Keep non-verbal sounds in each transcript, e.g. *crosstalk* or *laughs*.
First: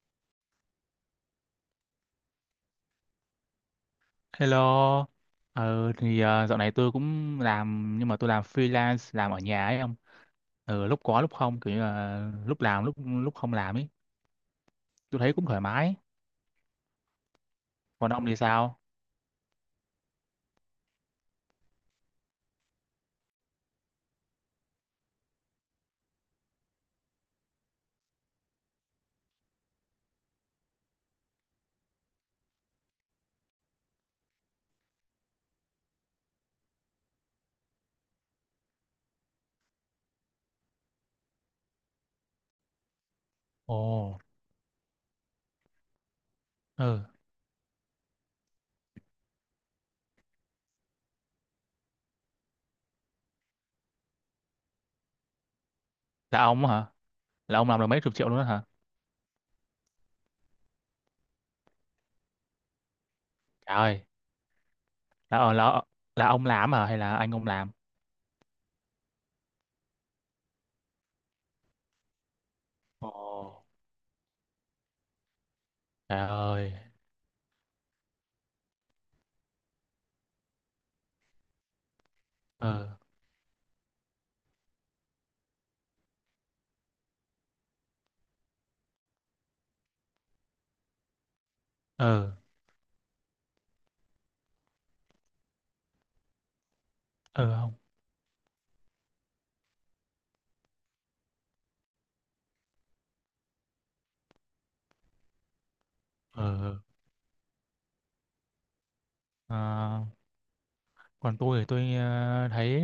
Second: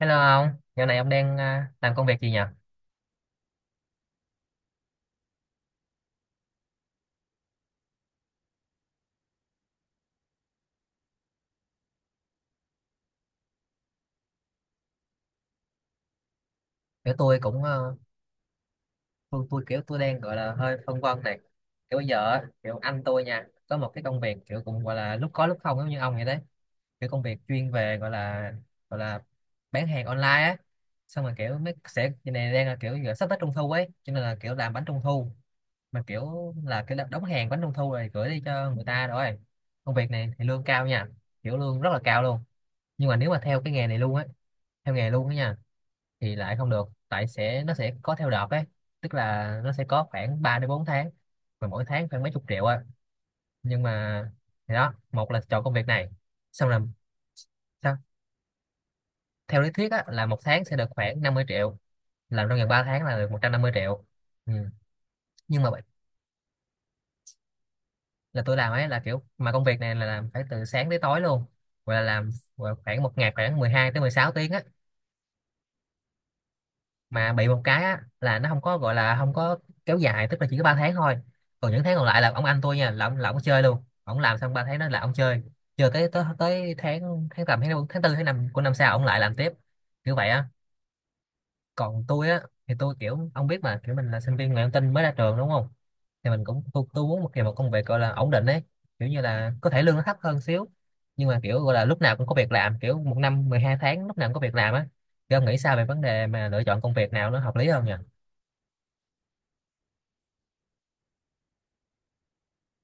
Hello ông, dạo này ông đang làm công việc gì nhỉ? Hello, dạo này tôi cũng làm nhưng mà tôi làm freelance làm ở nhà ấy ông, lúc có lúc không kiểu như là lúc làm lúc lúc không làm ấy, tôi thấy cũng thoải mái. Kiểu tôi cũng Còn ông thì sao? tôi kiểu tôi đang gọi là hơi phân vân này. Kiểu bây giờ á, kiểu anh tôi nha, có một cái công việc kiểu cũng gọi là lúc có lúc không giống như ông vậy đấy. Kiểu công việc chuyên về gọi là bán hàng online á. Xong rồi kiểu mấy sẽ cái này đang là kiểu giờ sắp tới trung thu ấy, cho nên là kiểu làm bánh trung thu mà kiểu là cái đóng hàng bánh trung thu rồi gửi đi cho người ta rồi. Công việc này thì lương cao nha, kiểu lương rất là cao luôn. Nhưng mà nếu mà theo cái nghề này luôn Ồ, á, theo nghề luôn á nha thì lại không được, ừ, tại sẽ nó sẽ có theo đợt ấy, tức là nó sẽ có khoảng 3 đến 4 tháng mà mỗi tháng khoảng mấy chục triệu á, nhưng mà thì đó, một là chọn công việc này, là ông xong là hả? Là ông làm được sao, mấy chục triệu luôn đó hả? theo lý thuyết á là một tháng sẽ được khoảng 50 triệu, làm trong vòng 3 tháng là được một trăm năm mươi Trời ơi, triệu. Ừ. là ờ, Nhưng mà là ông làm hả hay là anh ông làm? là tôi làm ấy, là kiểu mà công việc này là làm phải từ sáng tới tối luôn, gọi là làm, gọi là khoảng Ồ, một ngày khoảng 12 tới 16 tiếng á, trời ơi, mà bị một cái á, là nó không có gọi là không có kéo dài, tức là chỉ có 3 tháng thôi, còn những tháng còn lại là ông anh tôi nha, ờ, là ông chơi luôn, ông làm xong 3 tháng đó là ông chơi, chơi tới tới, tới tháng tháng tầm tháng tư tháng năm của năm sau ông lại làm tiếp, kiểu vậy á. Còn tôi ờ, á thì tôi kiểu ông biết mà, kiểu mình là sinh viên ngoại thông tin mới ra trường đúng không, thì mình cũng tôi muốn một kiểu một ờ công không, việc gọi là ổn định ấy, kiểu như là có thể lương nó thấp hơn xíu nhưng mà kiểu gọi là lúc nào cũng có việc làm, kiểu một năm 12 tháng lúc nào cũng có việc làm á. Thì ông nghĩ sao về vấn đề ờ, mà lựa ờ. chọn công việc nào nó hợp lý hơn nhỉ? Ờ, Còn tôi thì tôi thấy.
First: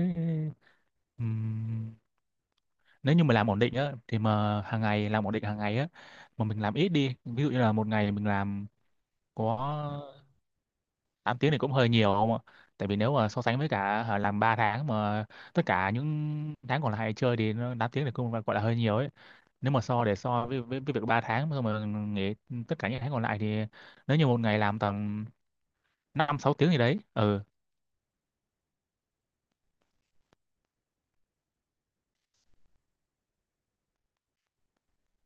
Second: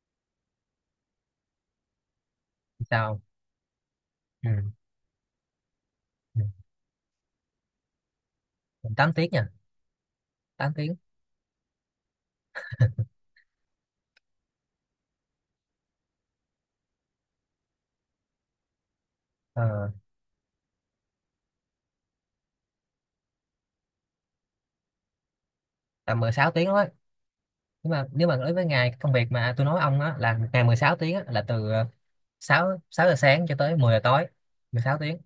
ừm, Nếu Sao? như mà làm ổn định á thì Ừ. mà hàng ngày làm ổn định hàng ngày á, Ừ. mà mình làm ít đi, ví dụ như là một ngày mình làm 8 tiếng nha. có Tám tiếng. 8 tiếng thì cũng hơi nhiều không ạ? Tại vì nếu mà so sánh với cả, hả, làm 3 tháng mà tất cả những tháng còn lại chơi thì nó 8 tiếng thì cũng gọi là hơi nhiều ấy. Nếu mà ờ, so để so với việc 3 tháng xong mà nghỉ tất cả những tháng còn lại, thì nếu như một ngày làm tầm Tầm mười 5 sáu 6 tiếng tiếng gì đó. đấy, ừ. Nhưng mà nếu mà đối với ngày công việc mà tôi nói ông á là một ngày 16 tiếng á, là từ 6 giờ sáng cho tới 10 giờ tối, 16 tiếng,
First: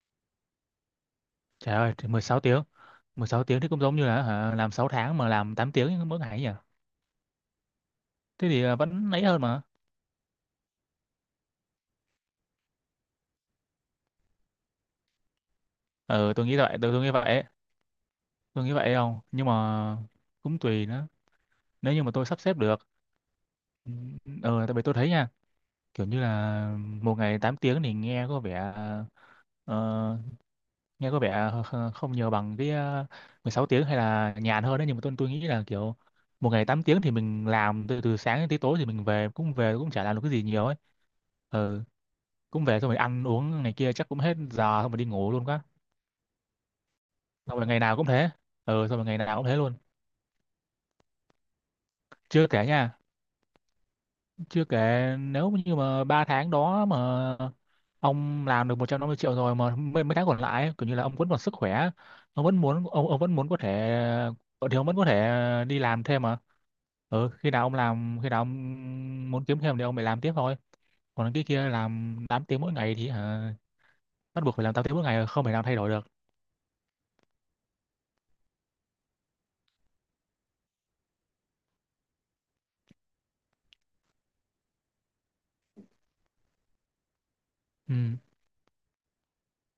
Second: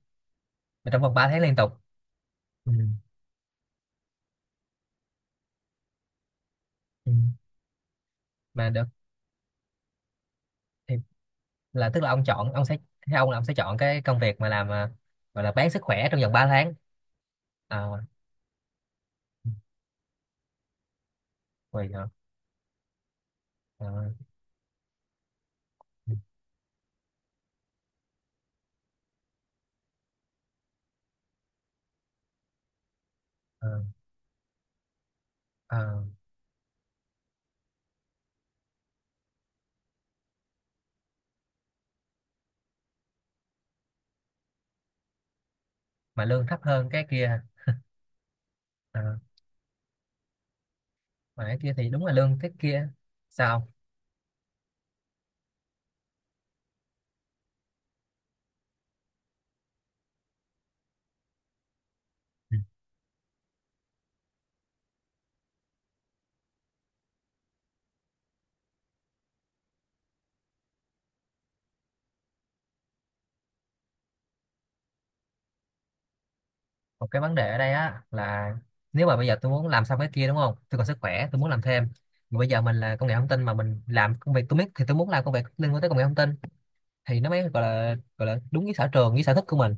mà trong vòng 3 tháng liên tục. Trời ơi, thì 16 tiếng, Ừ. 16 tiếng thì cũng giống như là, hả, làm 6 tháng mà làm 8 tiếng mỗi ngày ấy nhỉ. Ừ. Thế thì Mà được vẫn ấy hơn. thì là, tức là ông chọn, ông sẽ, theo ông là ông sẽ chọn cái công việc mà làm, gọi là bán sức khỏe trong vòng Ờ ba tôi nghĩ tháng. vậy, tôi nghĩ vậy ấy. À, Tôi nghĩ vậy không nhưng mà cũng tùy nữa, vậy nếu như hả? mà tôi sắp xếp được. Ờ. Ừ, ừ, tại vì tôi thấy nha, kiểu Ừ. như là một ngày 8 tiếng thì nghe có vẻ, ờ, nghe có vẻ không nhiều bằng cái, mười sáu Ờ. tiếng, hay là nhàn hơn đấy, nhưng mà tôi nghĩ là kiểu Ờ. một ngày 8 tiếng thì mình làm từ từ sáng đến tới tối thì mình về cũng chả làm được cái gì nhiều ấy. Ừ, cũng về xong rồi ăn uống này kia chắc cũng hết giờ xong rồi đi ngủ luôn quá, Mà lương thấp hơn cái kia. xong rồi ngày nào cũng thế. Ừ, xong Ờ, rồi ngày nào cũng thế luôn. mà cái kia thì đúng là lương Chưa cái kể kia. nha, Sao? chưa kể nếu như mà ba tháng đó mà ông làm được 150 triệu rồi, mà mấy tháng còn lại ấy, kiểu như là ông vẫn còn sức khỏe, Ừ. Ông vẫn muốn có thể thì ông vẫn có thể đi làm thêm mà. Ừ, khi nào ông làm khi nào ông muốn kiếm thêm thì ông phải làm tiếp thôi. Còn cái kia làm 8 tiếng mỗi ngày thì, hả, bắt buộc phải làm 8 tiếng mỗi ngày, không thể nào thay đổi được. Một cái vấn đề ở đây á là nếu mà bây giờ tôi muốn làm xong cái kia đúng không, tôi còn sức khỏe tôi muốn làm thêm, mà bây giờ mình là công nghệ thông tin, mà mình làm công việc tôi biết thì tôi muốn làm công việc liên quan tới công nghệ thông tin thì nó mới Ừ, gọi là đúng với sở trường với sở thích của mình.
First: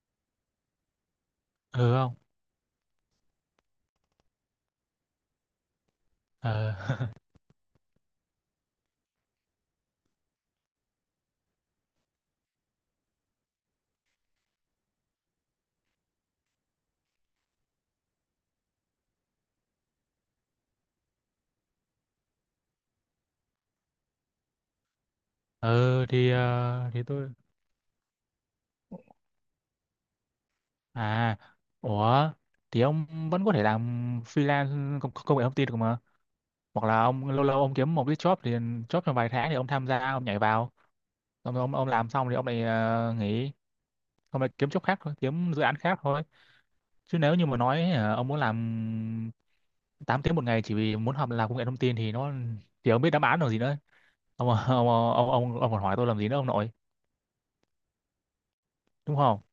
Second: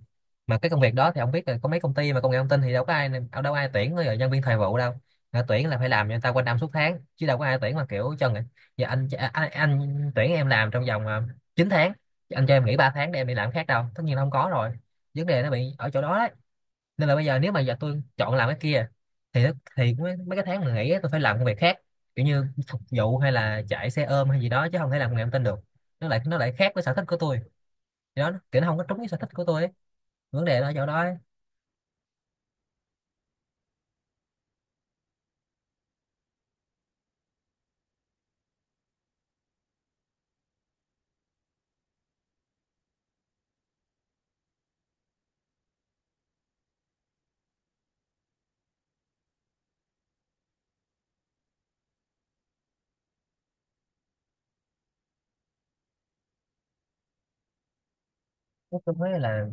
Mà cái công việc đó thì ông biết là có ừ mấy công ty không. mà công nghệ thông tin thì đâu có ai, đâu có ai tuyển rồi nhân viên thời vụ đâu. Người ta tuyển là phải làm cho người ta quanh năm suốt tháng ờ chứ đâu có ai tuyển mà kiểu cho người giờ anh tuyển em làm trong vòng 9 tháng, anh cho em nghỉ 3 tháng để em đi làm khác, đâu, tất nhiên là không có rồi. Vấn đề nó bị ở chỗ đó. Nên là bây giờ nếu mà giờ tôi chọn làm cái kia thì thì mấy cái tháng mà nghỉ á, tôi phải làm công việc khác, kiểu như phục vụ hay là chạy xe ôm hay gì đó, chứ không thể làm nghề thông tin được, *laughs* ừ, thì nó lại khác với ờ, sở thì thích của tôi tôi. Thì đó, kiểu nó không có trúng với sở thích của tôi ấy. Vấn đề là ở chỗ đó ấy. À, ủa, thì ông vẫn có thể làm freelance, công nghệ thông tin được mà. Hoặc là ông lâu lâu ông kiếm một cái job thì job trong vài tháng thì ông tham gia, ông nhảy vào. Ông làm xong thì ông lại nghỉ, ông lại kiếm job khác thôi, kiếm dự án khác thôi. Chứ nếu như mà nói ông muốn làm 8 tiếng một ngày chỉ vì muốn học làm công nghệ thông tin thì ông biết đáp án rồi gì nữa. Ông *laughs* ông còn hỏi tôi làm gì nữa ông nội, Nói chung đúng thấy không? là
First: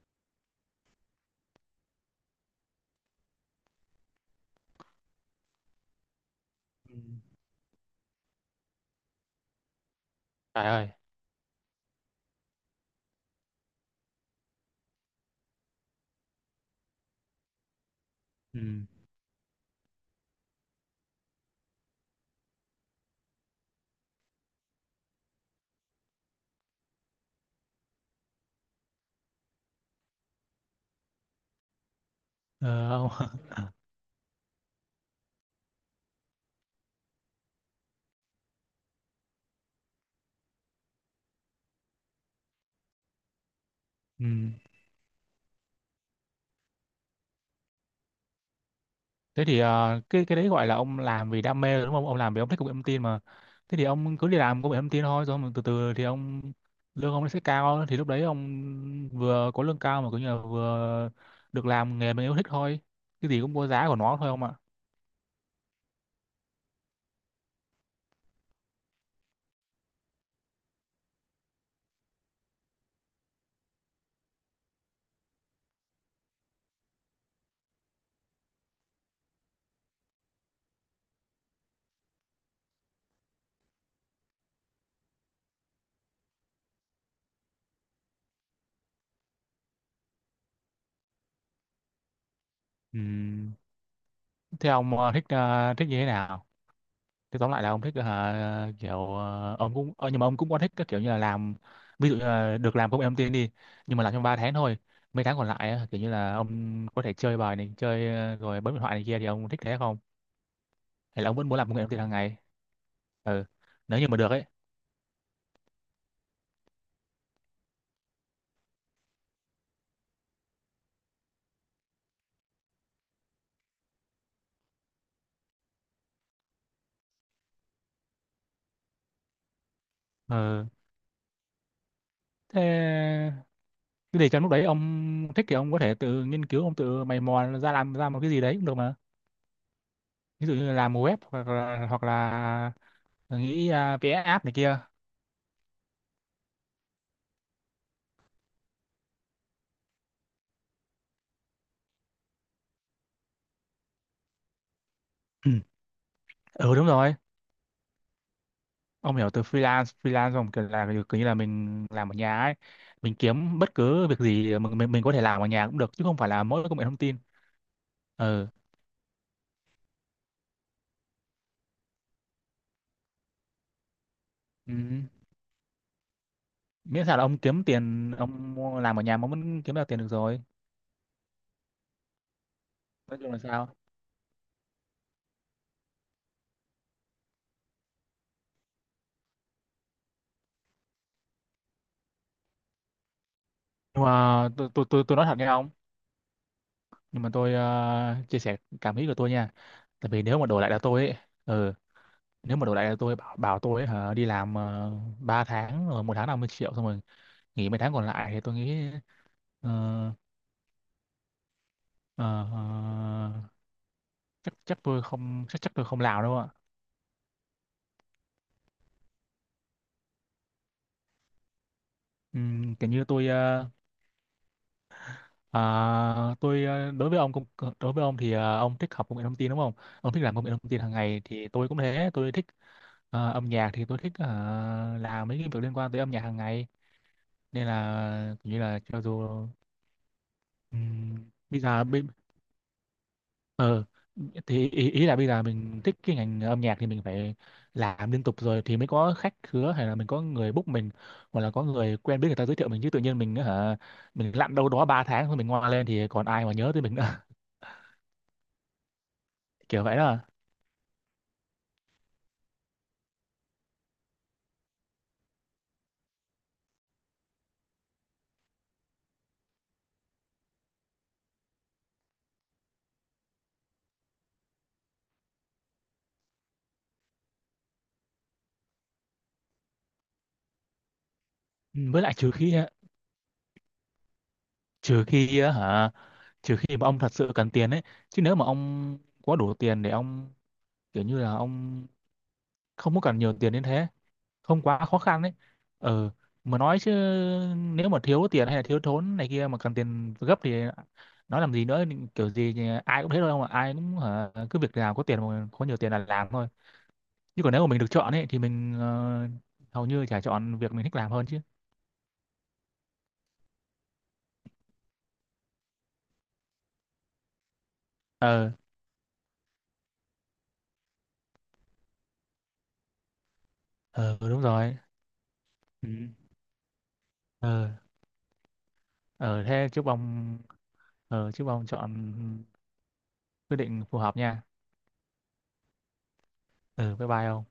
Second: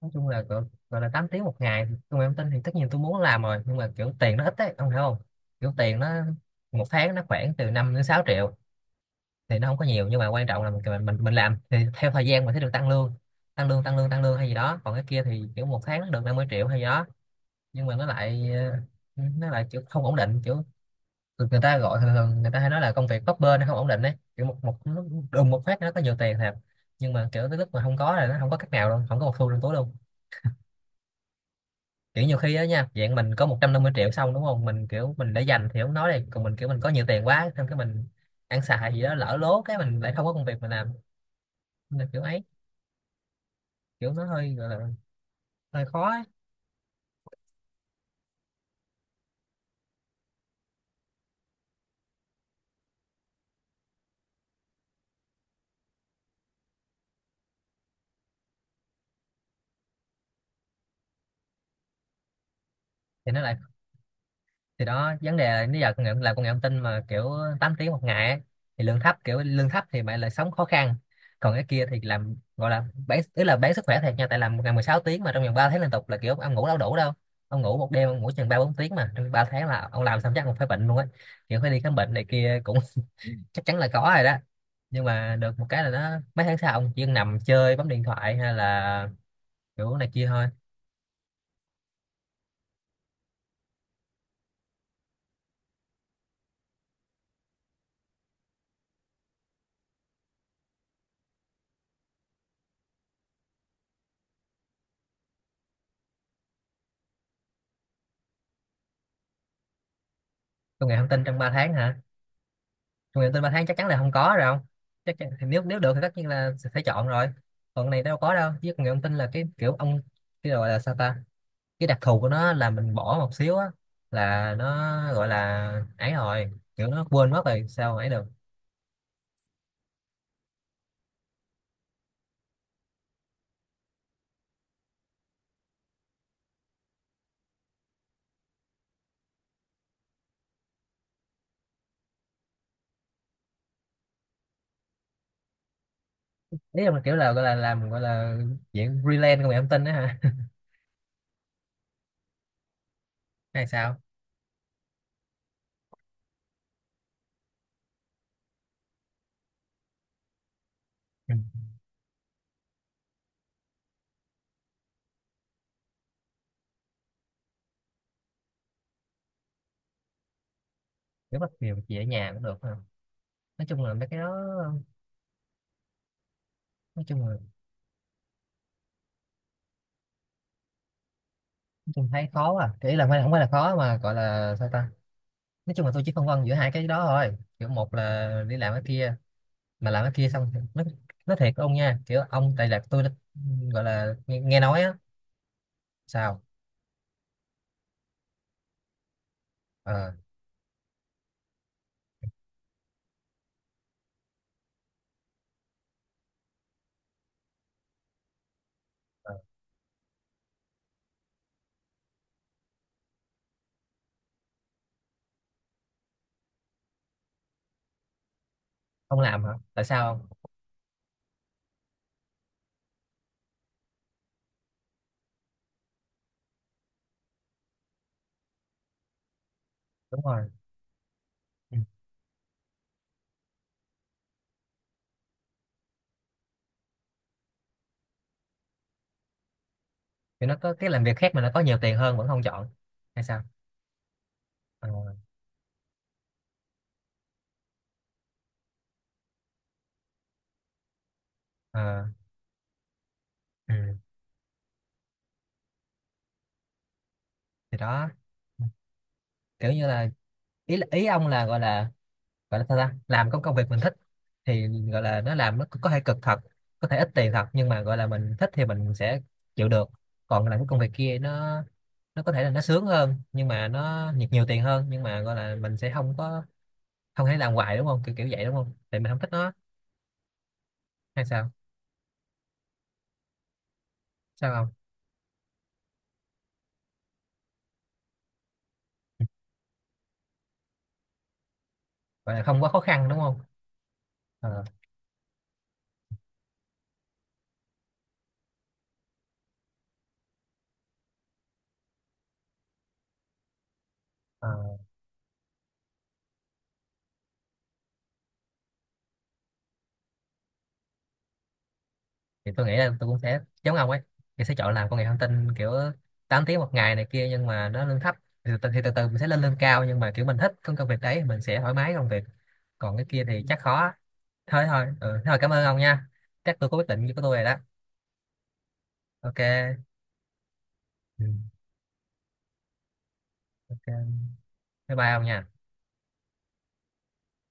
nói chung là gọi là 8 tiếng một ngày công nghệ thông tin thì tất nhiên tôi muốn làm rồi, nhưng mà kiểu tiền nó ít ấy, ông hiểu không? Kiểu tiền nó một Ừ. tháng nó khoảng từ 5 đến 6 triệu, thì nó không có nhiều, nhưng mà quan trọng Trời là ơi. mình mình làm thì theo thời gian mình sẽ được tăng lương, tăng lương tăng lương hay gì đó. Còn cái kia thì kiểu một tháng nó được 50 triệu hay gì đó, nhưng mà nó lại Ừ. Nó lại kiểu không ổn định, kiểu người người ta gọi thường thường người ta hay nói là công việc bấp bênh, nó không ổn định đấy, kiểu một một nó đùng một phát nó có nhiều tiền thật, nhưng mà kiểu tới lúc mà không có là nó không có cách nào luôn, không có một xu trong túi luôn. Kiểu nhiều khi á nha Ờ, ông, dạng mình có *laughs* 150 triệu xong đúng không, mình kiểu mình để dành thì không nói, đây còn mình kiểu mình có nhiều tiền quá, xong cái mình ăn xài gì đó lỡ lố, cái mình lại không có công việc mình làm, nên là kiểu ấy, kiểu nó ừ. hơi gọi là hơi khó ấy. Thế thì cái đấy gọi là ông làm vì đam mê rồi đúng không? Ông làm vì ông thích công nghệ thông tin mà. Thế thì ông cứ đi làm công nghệ thông tin thôi, rồi ông từ từ thì ông lương ông nó sẽ cao, thì lúc đấy ông vừa có lương cao mà cũng như là vừa được làm nghề mình yêu thích thôi. Cái Thì nó gì cũng lại có giá của nó thôi ông ạ. thì đó vấn đề là nếu giờ công nghệ làm công nghệ thông tin mà kiểu 8 tiếng một ngày ấy, thì lương thấp, kiểu lương thấp thì bạn lại sống khó khăn, còn cái kia thì làm gọi là bán, tức là bán sức khỏe thiệt nha, tại làm một ngày 16 tiếng mà trong vòng 3 tháng liên tục là kiểu ông ngủ đâu đủ đâu. Ông ngủ một đêm ông ngủ chừng ba bốn tiếng mà trong 3 tháng là ông làm xong chắc ông phải bệnh luôn á, kiểu phải đi khám bệnh này kia cũng *laughs* chắc chắn là có rồi đó. Nhưng mà được một cái là nó mấy tháng sau ông chỉ nằm chơi bấm điện thoại hay là kiểu này kia thôi. Ừm. Thế ông thích như thế nào? Thế tóm lại là ông thích, kiểu, ông cũng, nhưng mà ông cũng có thích cái kiểu như là làm, ví dụ như là được làm công em tin đi, nhưng mà làm trong 3 tháng thôi, mấy tháng còn lại á, kiểu như là ông có thể chơi bài này chơi rồi bấm điện thoại này kia thì ông thích thế không, Công nghệ thông hay tin là ông trong vẫn 3 muốn làm tháng công em tin hả? hàng ngày? Người tự tin Ừ, ba tháng chắc chắn là nếu như không mà được có ấy. rồi, không, chắc chắn, thì nếu nếu được thì tất nhiên là sẽ phải chọn rồi. Còn cái này đâu có đâu, chứ người ông tin là cái kiểu ông, cái gọi là sao ta, cái đặc thù của nó là mình bỏ một xíu á là nó gọi là ấy rồi kiểu nó quên mất rồi sao mà ấy được. Ừ, thế cái để trong lúc đấy ông thích thì ông có thể tự nghiên cứu, ông tự mày mò ra làm ra một cái gì đấy cũng được mà, ví dụ như là làm web, hoặc là nghĩ, vẽ app này kia. Ý là kiểu là gọi là làm gọi là dạng freelance của người ông tin đó hả? *laughs* Hay sao? Ừ. Ừ, đúng rồi. Ông hiểu từ freelance, không, kiểu là kiểu như Ừ. là mình làm ở nhà ấy, mình kiếm bất cứ việc gì mình có thể làm ở nhà cũng được, chứ không phải là mỗi công nghệ thông tin. Ừ, Kiểu bắt việc gì ở nhà cũng được không? Nói chung là mấy cái đó, ừ. nói Miễn sao là chung là ông kiếm tiền, ông làm ở nhà mà ông vẫn kiếm được tiền được rồi. nói chung thấy khó à, cái ý là không Nói phải không chung là phải là sao? khó mà gọi là sao ta. Nói chung là tôi chỉ phân vân giữa hai cái đó thôi, kiểu một là đi làm cái kia, mà làm cái kia xong nó thiệt ông nha kiểu ông tại là tôi đã, gọi Nhưng là nghe, mà nghe nói á. Tôi nói thật nha ông, Sao? nhưng mà tôi chia sẻ cảm nghĩ của tôi nha. Ờ. Tại vì nếu mà đổi lại là tôi ấy, ừ, nếu mà đổi lại là tôi bảo bảo tôi ấy, hả, đi làm 3 tháng rồi một tháng 50 triệu xong rồi nghỉ mấy tháng còn lại thì tôi nghĩ, Ờ, ờ, Ờ, ờ, chắc chắc tôi không, chắc chắc tôi không làm đâu ạ. không làm hả, tại sao không? Kiểu như tôi, ờ, tôi ờ, đối với ông công đối với ông thì ông thích học công nghệ thông tin đúng không? Ông Đúng thích làm công rồi. nghệ thông tin hàng ngày thì tôi Ừ. cũng thế, tôi thích âm nhạc, thì tôi thích làm mấy cái việc liên quan tới âm nhạc hàng ngày, nên là kiểu như là cho dù, Kiểu nó có cái làm ừm, việc khác mà nó có bây nhiều giờ tiền hơn vẫn không chọn hay sao? thì Ờ. ý là bây giờ mình thích cái ngành âm nhạc thì mình phải làm liên tục rồi thì mới có khách khứa, hay là mình có người book mình, hoặc là có người Ờ. quen biết người ta giới thiệu mình, chứ tự nhiên mình Ừ. hả, mình lặn đâu đó 3 tháng rồi mình ngoa lên thì còn ai mà nhớ tới mình nữa. Thì đó. *laughs* Kiểu Kiểu như vậy là đó. ý ý ông là gọi là gọi là sao ta, làm có công việc mình thích thì gọi là nó làm nó có thể cực thật, có thể ít tiền thật nhưng mà gọi là mình thích thì mình sẽ chịu được. Còn làm cái công việc kia nó có thể là nó sướng hơn nhưng mà nó nhiều nhiều tiền hơn, nhưng mà gọi là mình sẽ không có, không thể làm hoài đúng không, kiểu kiểu vậy đúng không, tại mình không thích nó hay sao? Ừ, với lại trừ khi Sao không? trừ khi á hả, trừ khi mà ông thật sự cần tiền ấy, chứ nếu mà ông có đủ tiền để ông, kiểu như là ông Gọi là không quá khó không có khăn đúng cần nhiều không? tiền đến thế, không Ờ. quá khó khăn đấy. Ờ, mà nói chứ, nếu mà thiếu tiền hay là thiếu thốn này kia mà cần tiền gấp thì nói làm gì nữa, kiểu gì thì ai cũng thế thôi không ạ, ai cũng hả, Ờ. cứ việc nào có tiền mà có nhiều tiền là làm thôi. Chứ còn nếu mà mình được chọn ấy, thì mình hầu như chả chọn việc mình thích làm hơn chứ. Thì tôi nghĩ là tôi cũng sẽ giống ông ấy, thì sẽ chọn làm công nghệ thông tin kiểu 8 tiếng một ngày này kia nhưng mà nó lương thấp, Ờ, thì từ từ mình sẽ lên lương cao, nhưng mà kiểu mình thích công công việc đấy mình sẽ thoải mái công việc, còn cái kia thì chắc khó. ờ đúng Thôi rồi. thôi ừ, thôi cảm ơn ông Ừ. nha. Chắc tôi có quyết định của tôi rồi đó. Ờ, Ok. ờ thế chúc ông, Ừ. ờ chúc ông chọn quyết định phù Ok. hợp nha. Bye bye ông nha. Ờ, bye bye ông.